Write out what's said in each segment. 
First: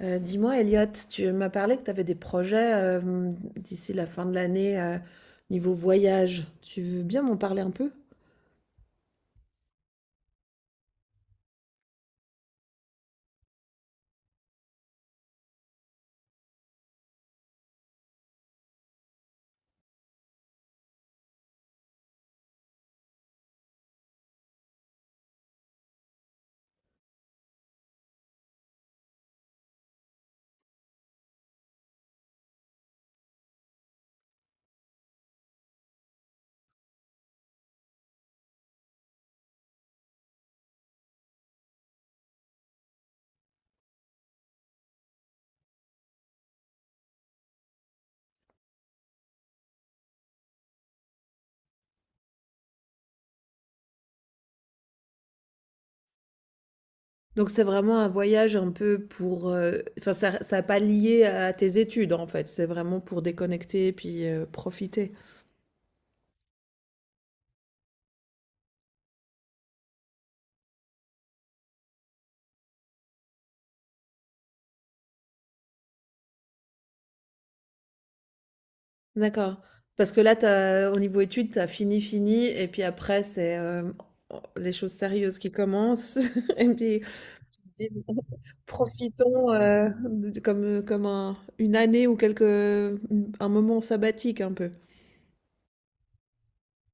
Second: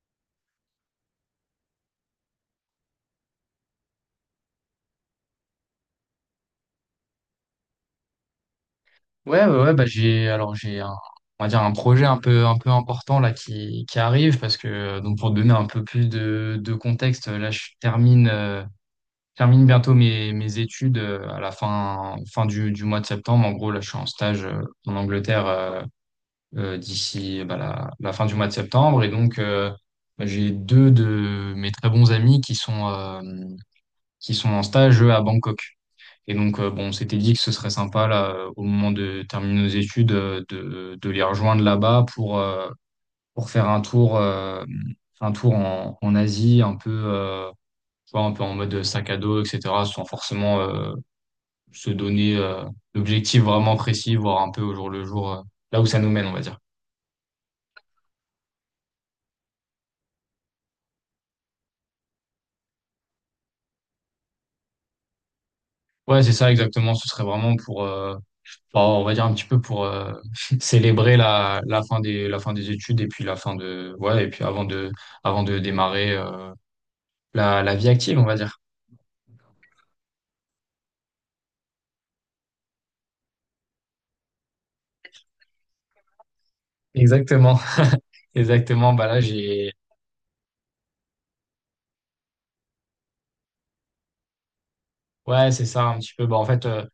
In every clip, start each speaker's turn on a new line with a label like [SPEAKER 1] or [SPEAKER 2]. [SPEAKER 1] Dis-moi Elliot, tu m'as parlé que tu avais des projets, d'ici la fin de l'année, niveau voyage. Tu veux bien m'en parler un peu?
[SPEAKER 2] Ouais, ouais, ouais, bah j'ai un, on va dire, un projet un peu important là qui arrive parce que donc pour te donner un peu plus de contexte là je termine, termine bientôt mes études, à la fin du mois de septembre. En gros là je suis en stage, en Angleterre, d'ici bah, la fin du mois de septembre. Et donc bah, j'ai deux de mes très bons amis qui sont en stage eux, à Bangkok. Et donc, bon, on s'était dit que ce serait sympa, là, au moment de terminer nos études, de les rejoindre là-bas pour faire un tour en Asie, un peu, tu vois, un peu en mode sac à dos, etc., sans forcément se donner d'objectifs vraiment précis, voir un peu au jour le jour, là où ça nous mène, on va dire.
[SPEAKER 1] Donc c'est vraiment un voyage un peu pour, enfin ça pas lié à tes études en fait, c'est vraiment pour déconnecter et puis, profiter?
[SPEAKER 2] Ouais, c'est ça, exactement. Ce serait vraiment pour, bah, on va dire un petit peu pour célébrer la fin la fin des études et puis la fin de, ouais, et puis avant de démarrer, la, la vie active, on va dire.
[SPEAKER 1] D'accord. Parce que là t'as au niveau études, tu as fini et puis après c'est, les choses sérieuses qui commencent et puis
[SPEAKER 2] Exactement.
[SPEAKER 1] Dis-
[SPEAKER 2] Exactement. Bah là,
[SPEAKER 1] Profitons
[SPEAKER 2] j'ai,
[SPEAKER 1] comme, comme une année ou quelques, un moment sabbatique un peu.
[SPEAKER 2] ouais, c'est ça un petit peu. Bah en fait,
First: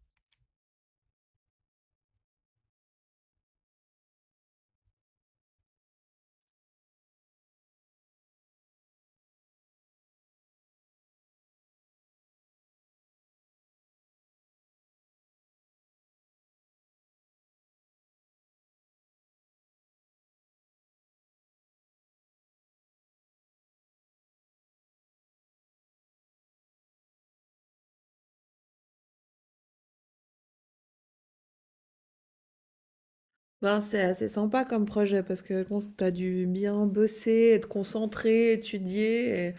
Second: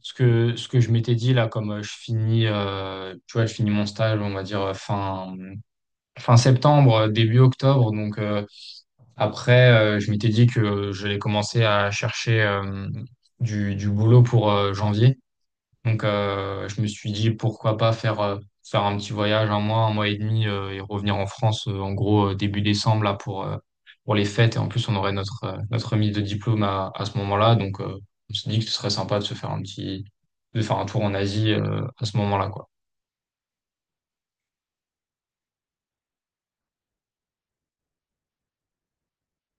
[SPEAKER 2] ce que je m'étais dit là, comme je finis, tu vois, je finis mon stage, on va dire fin septembre, début octobre. Donc après, je m'étais dit que j'allais commencer à chercher du boulot pour janvier. Donc, je me suis dit pourquoi pas faire, faire un petit voyage, un mois et demi, et revenir en France, en gros, début décembre, là, pour les fêtes. Et en plus, on aurait notre, notre remise de diplôme à ce moment-là. Donc, on s'est dit que ce serait sympa de se faire un de faire un tour en Asie, à ce moment-là, quoi.
[SPEAKER 1] Ben, c'est assez sympa comme projet parce que je pense que tu as dû bien bosser, être concentré, étudier. Et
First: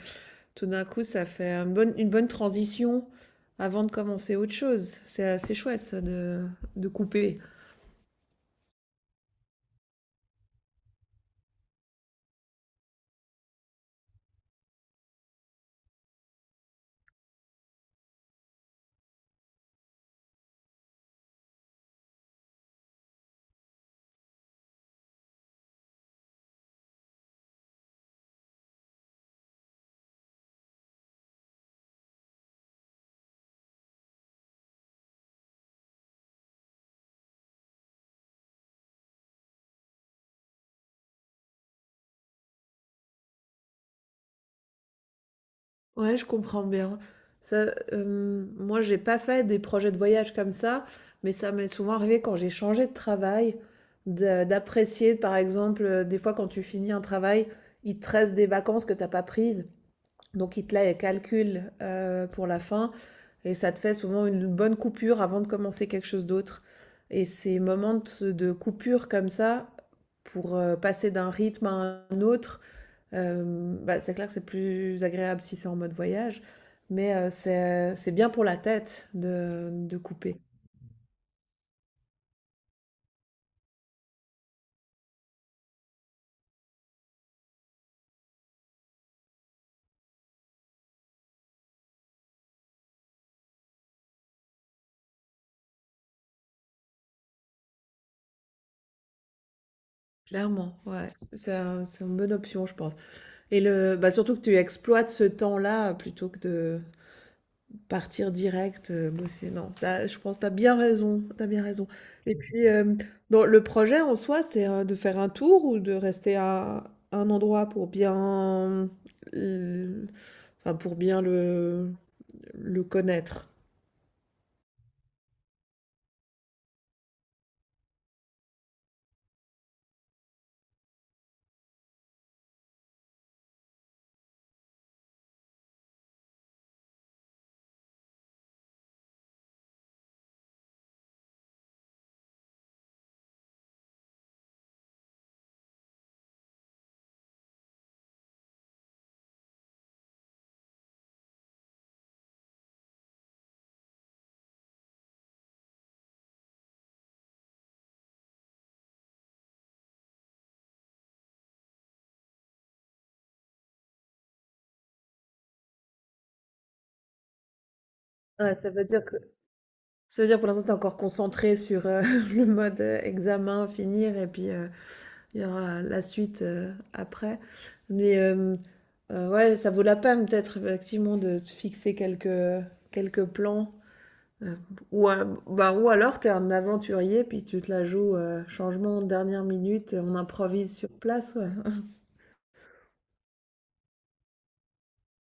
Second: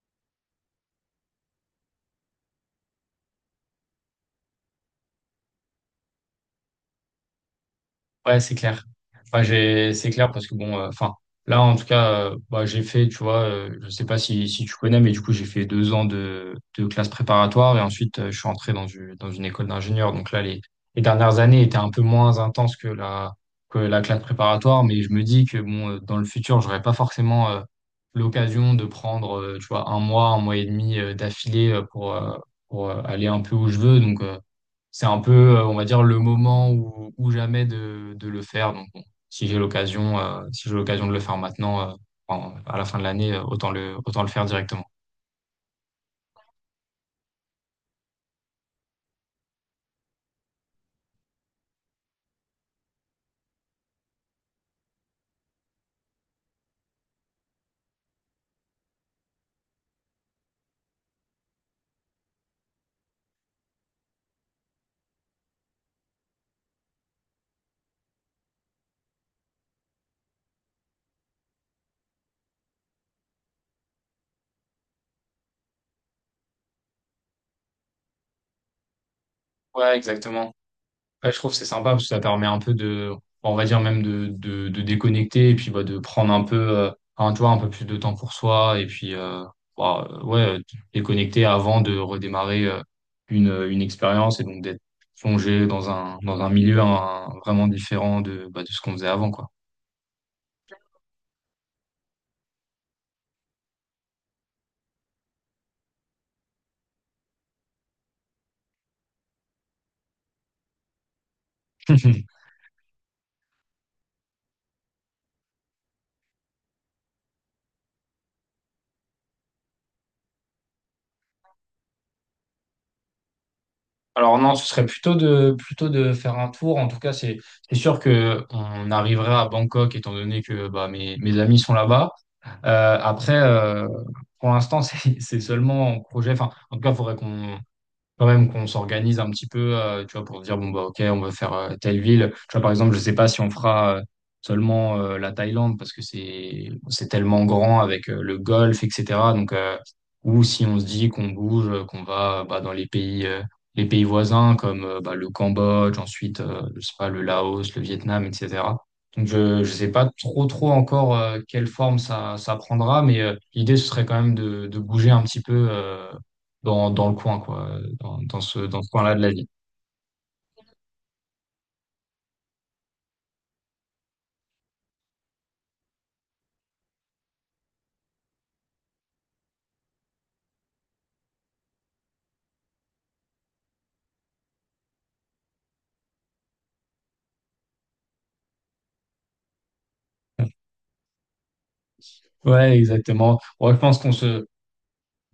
[SPEAKER 1] tout d'un coup, ça fait une bonne transition avant de commencer autre chose. C'est assez chouette ça de couper.
[SPEAKER 2] Ouais, c'est clair. Enfin, j'ai, c'est clair parce que bon, enfin, là, en tout cas, bah, j'ai fait, tu vois, je sais pas si tu connais, mais du coup, j'ai fait 2 ans de classe préparatoire et ensuite, je suis entré dans une école d'ingénieur. Donc là, les dernières années étaient un peu moins intenses que que la classe préparatoire, mais je me dis que bon, dans le futur, j'aurais pas forcément, l'occasion de prendre, tu vois, un mois et demi, d'affilée pour, aller un peu où je veux. Donc, c'est un peu, on va dire, le moment ou jamais de le faire. Donc, bon, si j'ai l'occasion, si j'ai l'occasion de le faire maintenant, à la fin de l'année, autant le faire directement.
[SPEAKER 1] Ouais, je comprends bien. Ça, moi, j'ai pas fait des projets de voyage comme ça, mais ça m'est souvent arrivé quand j'ai changé de travail, d'apprécier, par exemple, des fois quand tu finis un travail, il te reste des vacances que t'as pas prises, donc il te la calcule pour la fin, et ça te fait souvent une bonne coupure avant de commencer quelque chose d'autre. Et ces moments de coupure comme ça, pour passer d'un rythme à un autre. Bah, c'est clair que c'est plus agréable si c'est en mode voyage, mais c'est bien pour la tête
[SPEAKER 2] Ouais,
[SPEAKER 1] de couper.
[SPEAKER 2] exactement. Ouais, je trouve que c'est sympa parce que ça permet un peu de, on va dire même de déconnecter et puis bah, de prendre un peu, tu vois, un peu plus de temps pour soi et puis, ouais, déconnecter avant de redémarrer une expérience, et donc d'être plongé dans un milieu hein, vraiment différent bah, de ce qu'on faisait avant, quoi.
[SPEAKER 1] Clairement, ouais. C'est une bonne option, je pense et le bah, surtout que tu exploites ce temps-là plutôt que de partir direct, bosser. Non, ça, je pense que tu as bien raison, t'as bien raison et puis, dans le projet en soi, c'est, de faire un tour ou de rester à un endroit pour bien, l enfin, pour bien le connaître?
[SPEAKER 2] Alors non, ce serait plutôt de faire un tour. En tout cas, c'est sûr que on arriverait à Bangkok étant donné que bah, mes amis sont là-bas. Après, pour l'instant, c'est seulement en projet. Enfin, en tout cas, il faudrait qu'on quand même qu'on s'organise un petit peu, tu vois, pour dire, bon, bah, ok, on va faire telle ville. Tu vois, par exemple, je sais pas si on fera seulement la Thaïlande parce que c'est tellement grand avec le golfe, etc. Donc, ou si on se dit qu'on bouge, qu'on va bah, dans les pays voisins comme bah, le Cambodge, ensuite, je sais pas, le Laos, le Vietnam, etc. Donc, je sais pas trop encore quelle forme ça prendra, mais l'idée, ce serait quand même de bouger un petit peu, dans, dans le coin, quoi,
[SPEAKER 1] Ouais, ça
[SPEAKER 2] dans
[SPEAKER 1] veut
[SPEAKER 2] ce
[SPEAKER 1] dire
[SPEAKER 2] coin-là
[SPEAKER 1] que
[SPEAKER 2] de la vie.
[SPEAKER 1] ça veut dire pour l'instant tu es encore concentré sur, le mode, examen, finir et puis, il y aura la suite, après. Mais, ouais, ça vaut la peine peut-être effectivement de se fixer quelques, quelques plans, heu, ou alors tu es un aventurier puis tu te la joues, changement dernière minute, on improvise sur place, ouais.
[SPEAKER 2] Ouais, exactement. Ouais, je pense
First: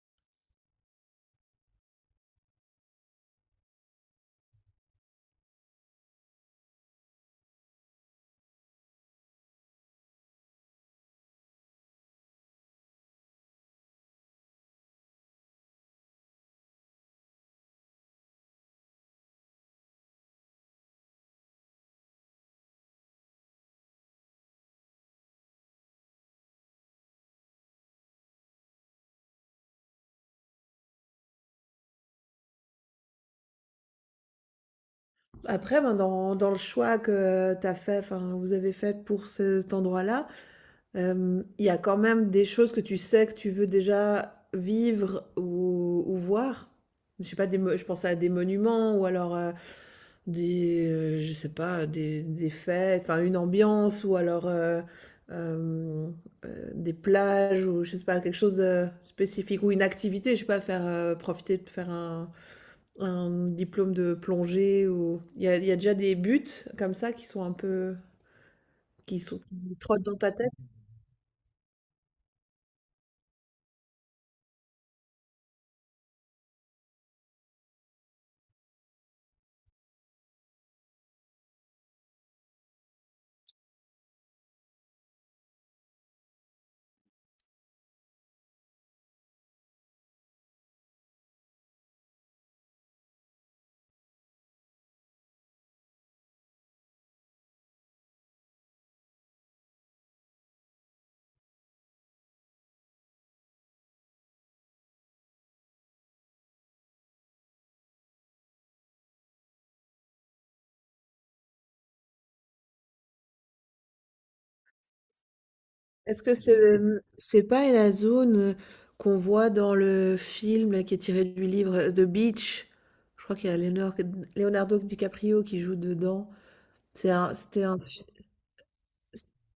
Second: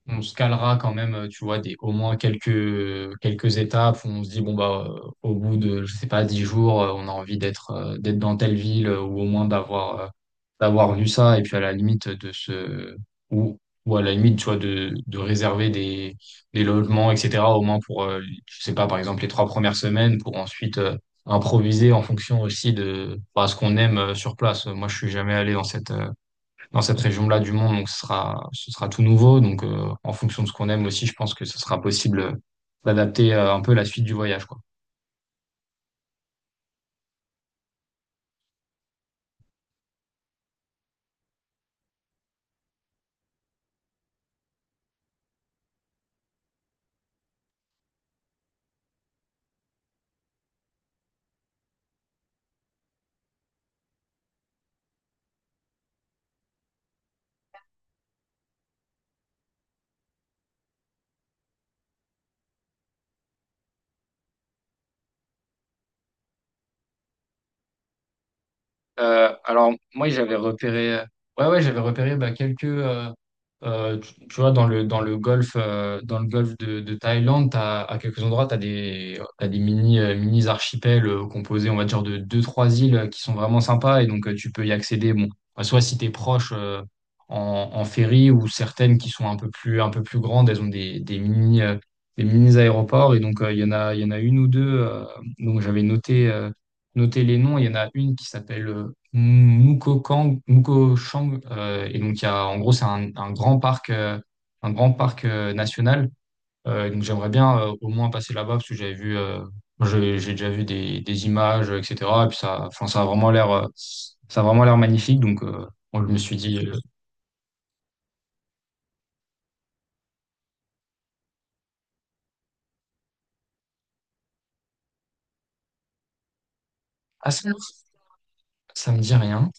[SPEAKER 2] on se calera quand même, tu vois, au moins quelques étapes où on se dit, bon, bah, au bout de, je sais pas, 10 jours, on a envie d'être d'être dans telle ville ou au moins d'avoir d'avoir vu ça. Et puis à la limite de se. Ou, ou à la limite, tu vois, de réserver des logements, etc. Au moins pour, je sais pas, par exemple, les 3 premières semaines pour ensuite, improviser en fonction aussi de bah, ce qu'on aime sur place. Moi, je suis jamais allé dans cette région-là du monde. Donc, ce sera tout nouveau. Donc, en fonction de ce qu'on aime aussi, je pense que ce sera possible d'adapter un peu la suite du voyage, quoi.
[SPEAKER 1] Après, ben, dans le choix que tu as fait, enfin, vous avez fait pour cet endroit-là. Il y a quand même des choses que tu sais que tu veux déjà vivre ou voir? Je sais pas, des mo je pense à des monuments ou alors, des, je sais pas, des fêtes, enfin une ambiance ou alors, hem, des plages ou je sais pas, quelque chose, spécifique ou une activité, je sais pas, faire, profiter de faire un diplôme de plongée ou il y a déjà des buts comme ça qui sont un peu qui sont
[SPEAKER 2] Alors,
[SPEAKER 1] qui trottent
[SPEAKER 2] moi,
[SPEAKER 1] dans ta
[SPEAKER 2] j'avais
[SPEAKER 1] tête?
[SPEAKER 2] repéré, ouais, ouais, j'avais repéré bah, quelques, tu vois, dans le golfe de Thaïlande, t'as, à quelques endroits, t'as des mini, mini archipels composés, on va dire, de 2, 3 îles qui sont vraiment sympas, et donc tu peux y accéder, bon, bah, soit si tu es proche en ferry, ou certaines qui sont un peu plus grandes, elles ont des mini aéroports, et donc il y en a une ou deux, donc j'avais noté, noter les noms. Il y en a une qui s'appelle Moukokang, Moukochang, et donc il y a, en gros, c'est un grand parc national. Donc j'aimerais bien au moins passer là-bas parce que j'avais vu, j'ai déjà vu des images, etc. Et puis ça, enfin, ça a vraiment l'air, ça a vraiment l'air magnifique. Donc moi, je me
[SPEAKER 1] Est-ce que
[SPEAKER 2] suis dit,
[SPEAKER 1] c'est pas la zone qu'on voit dans le film là, qui est tiré du livre The Beach? Je crois qu'il y a Leonardo DiCaprio qui joue dedans. C'est
[SPEAKER 2] ah
[SPEAKER 1] un-
[SPEAKER 2] ça,
[SPEAKER 1] C'était un,
[SPEAKER 2] ça me dit rien.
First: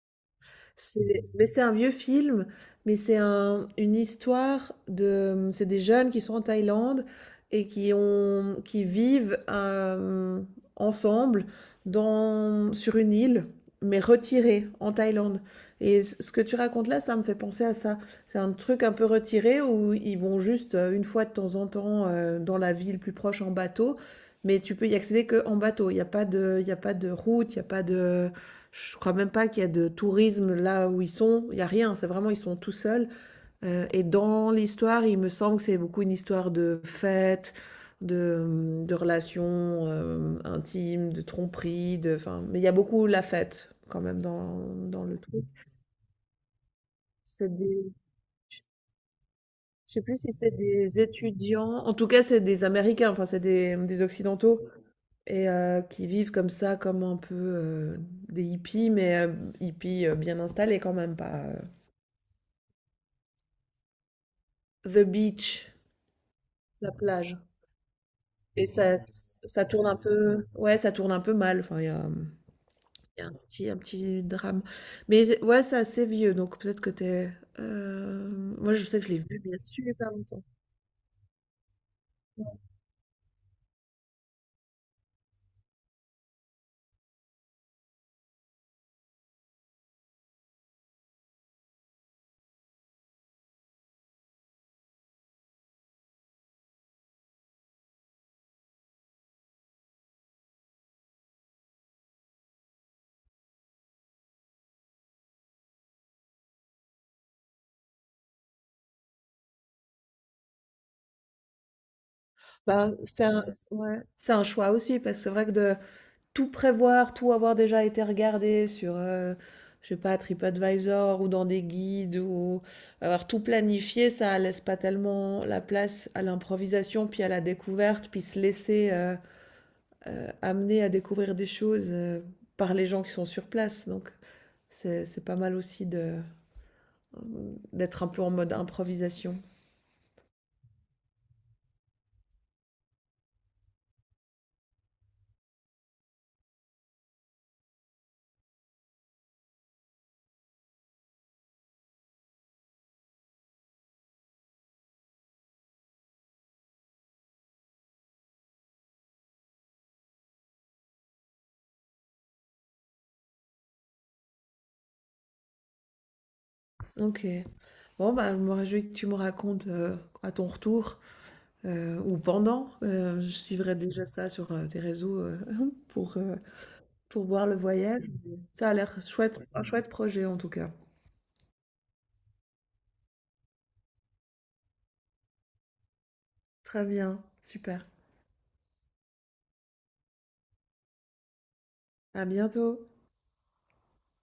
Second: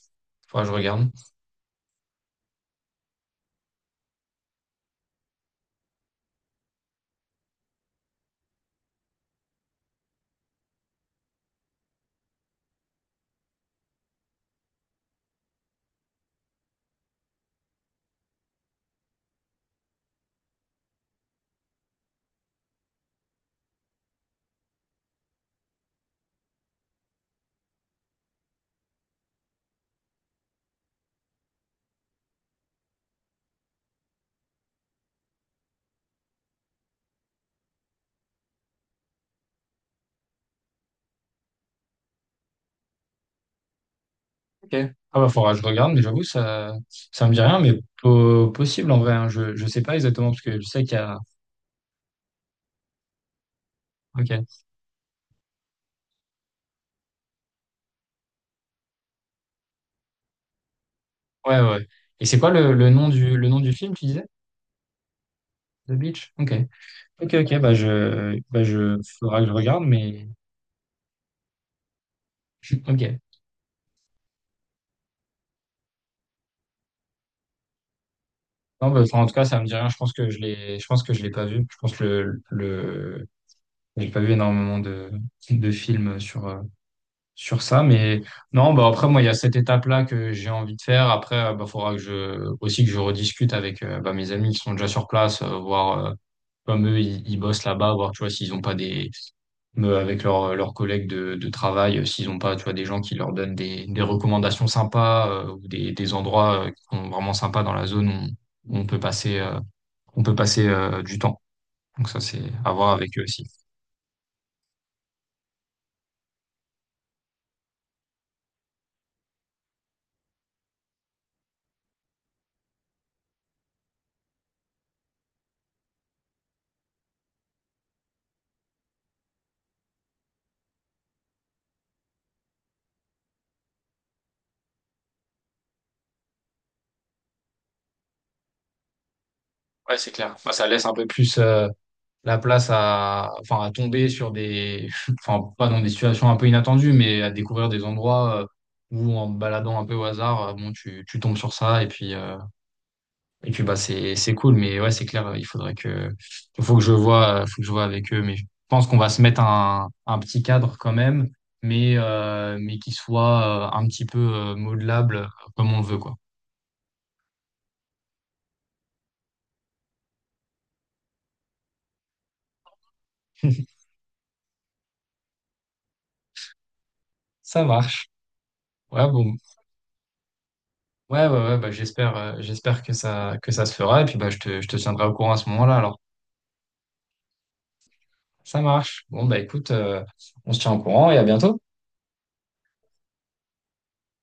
[SPEAKER 2] Faudra que je regarde.
[SPEAKER 1] mais c'est un vieux film, mais c'est un, une histoire de, c'est des jeunes qui sont en Thaïlande et qui ont, qui vivent ensemble dans, sur une île, mais retirée en Thaïlande. Et ce que tu racontes là, ça me fait penser à ça. C'est un truc un peu retiré où ils vont juste une fois de temps en temps dans la ville plus proche en bateau, mais tu peux y accéder que en bateau. Il n'y a pas de, il y a pas de route, il n'y a pas de je crois même pas qu'il y a de tourisme là où ils sont, il y a rien, c'est vraiment ils sont tout seuls, et dans l'histoire, il me semble que c'est beaucoup une histoire de fête, de, mmh, de relations, intimes, de tromperies, de enfin mais il y a beaucoup la fête quand même dans
[SPEAKER 2] Ok.
[SPEAKER 1] dans le
[SPEAKER 2] Ah bah
[SPEAKER 1] truc.
[SPEAKER 2] faudra que je regarde, mais j'avoue ça me dit
[SPEAKER 1] C'est
[SPEAKER 2] rien, mais
[SPEAKER 1] des
[SPEAKER 2] po-
[SPEAKER 1] je
[SPEAKER 2] possible en vrai, hein. Je sais pas
[SPEAKER 1] sais plus
[SPEAKER 2] exactement
[SPEAKER 1] si
[SPEAKER 2] parce
[SPEAKER 1] c'est
[SPEAKER 2] que je sais qu'il y
[SPEAKER 1] des
[SPEAKER 2] a.
[SPEAKER 1] étudiants, en tout cas c'est des Américains, enfin c'est des, mmh, des
[SPEAKER 2] Ok.
[SPEAKER 1] occidentaux et qui vivent comme ça, comme un peu, des hippies mais hippies, bien installés quand même, pas,
[SPEAKER 2] Ouais, ouais. Et c'est quoi le nom du film, tu disais?
[SPEAKER 1] The Beach,
[SPEAKER 2] The Beach? Ok.
[SPEAKER 1] la
[SPEAKER 2] Ok,
[SPEAKER 1] plage.
[SPEAKER 2] ok,
[SPEAKER 1] Et ça
[SPEAKER 2] faudra que je
[SPEAKER 1] ça
[SPEAKER 2] regarde,
[SPEAKER 1] tourne un
[SPEAKER 2] mais
[SPEAKER 1] peu ouais, ça tourne un peu mal, enfin
[SPEAKER 2] ok.
[SPEAKER 1] il y a un petit drame. Mais c'est ouais, c'est assez vieux, donc peut-être que es, moi je
[SPEAKER 2] Non, bah,
[SPEAKER 1] sais que je l'ai
[SPEAKER 2] enfin, en
[SPEAKER 1] vu,
[SPEAKER 2] tout
[SPEAKER 1] mais
[SPEAKER 2] cas,
[SPEAKER 1] il y
[SPEAKER 2] ça
[SPEAKER 1] a
[SPEAKER 2] me dit rien. Je
[SPEAKER 1] super
[SPEAKER 2] pense que je
[SPEAKER 1] longtemps.
[SPEAKER 2] l'ai, je pense que je l'ai pas vu. Je pense que j'ai pas vu énormément de films sur, sur ça, mais non, bah après, moi, il y a cette étape-là que j'ai envie de faire. Après, bah, faudra aussi que je rediscute avec, bah, mes amis qui sont déjà sur place, voir, comme eux, ils bossent là-bas, voir, tu vois, s'ils ont pas des, avec leurs leurs collègues de travail, s'ils n'ont pas, tu vois, des gens qui leur donnent des recommandations sympas ou des endroits qui sont vraiment sympas dans la zone où on peut passer du temps. Donc ça, c'est à voir
[SPEAKER 1] Ben,
[SPEAKER 2] avec eux
[SPEAKER 1] c'est un
[SPEAKER 2] aussi.
[SPEAKER 1] c ouais, c'est un choix aussi parce que c'est vrai que de tout prévoir, tout avoir déjà été regardé sur, je sais pas TripAdvisor ou dans des guides ou avoir tout planifié, ça laisse pas tellement la place à l'improvisation, puis à la découverte, puis se laisser, amener à découvrir des choses par les gens qui sont sur place. Donc c'est pas mal aussi de d'être un peu en mode improvisation.
[SPEAKER 2] Ouais, c'est clair. Enfin, ça laisse un peu plus la place à, enfin, à tomber sur des, enfin, pas dans des situations un peu inattendues, mais à découvrir des endroits où en te baladant un peu au hasard, bon, tu tombes sur ça et puis et puis bah c'est cool, mais ouais, c'est clair, il faudrait que il faut que je vois, faut que je vois avec eux, mais je pense qu'on va se mettre un petit cadre quand même, mais qui soit un petit peu modelable comme on le veut quoi.
[SPEAKER 1] Ok. Bon, bah, je me réjouis que tu me racontes à ton retour ou pendant. Je suivrai déjà ça sur tes réseaux pour, euh, pour voir le
[SPEAKER 2] Ça
[SPEAKER 1] voyage.
[SPEAKER 2] marche.
[SPEAKER 1] Ça a l'air
[SPEAKER 2] Ouais bon.
[SPEAKER 1] chouette, un chouette projet en tout cas.
[SPEAKER 2] Ouais ouais ouais bah j'espère, j'espère que ça se fera, et puis bah je te tiendrai au courant à ce moment-là alors.
[SPEAKER 1] Très bien, super.
[SPEAKER 2] Ça marche. Bon bah écoute, on se tient au courant et à bientôt.
[SPEAKER 1] À bientôt.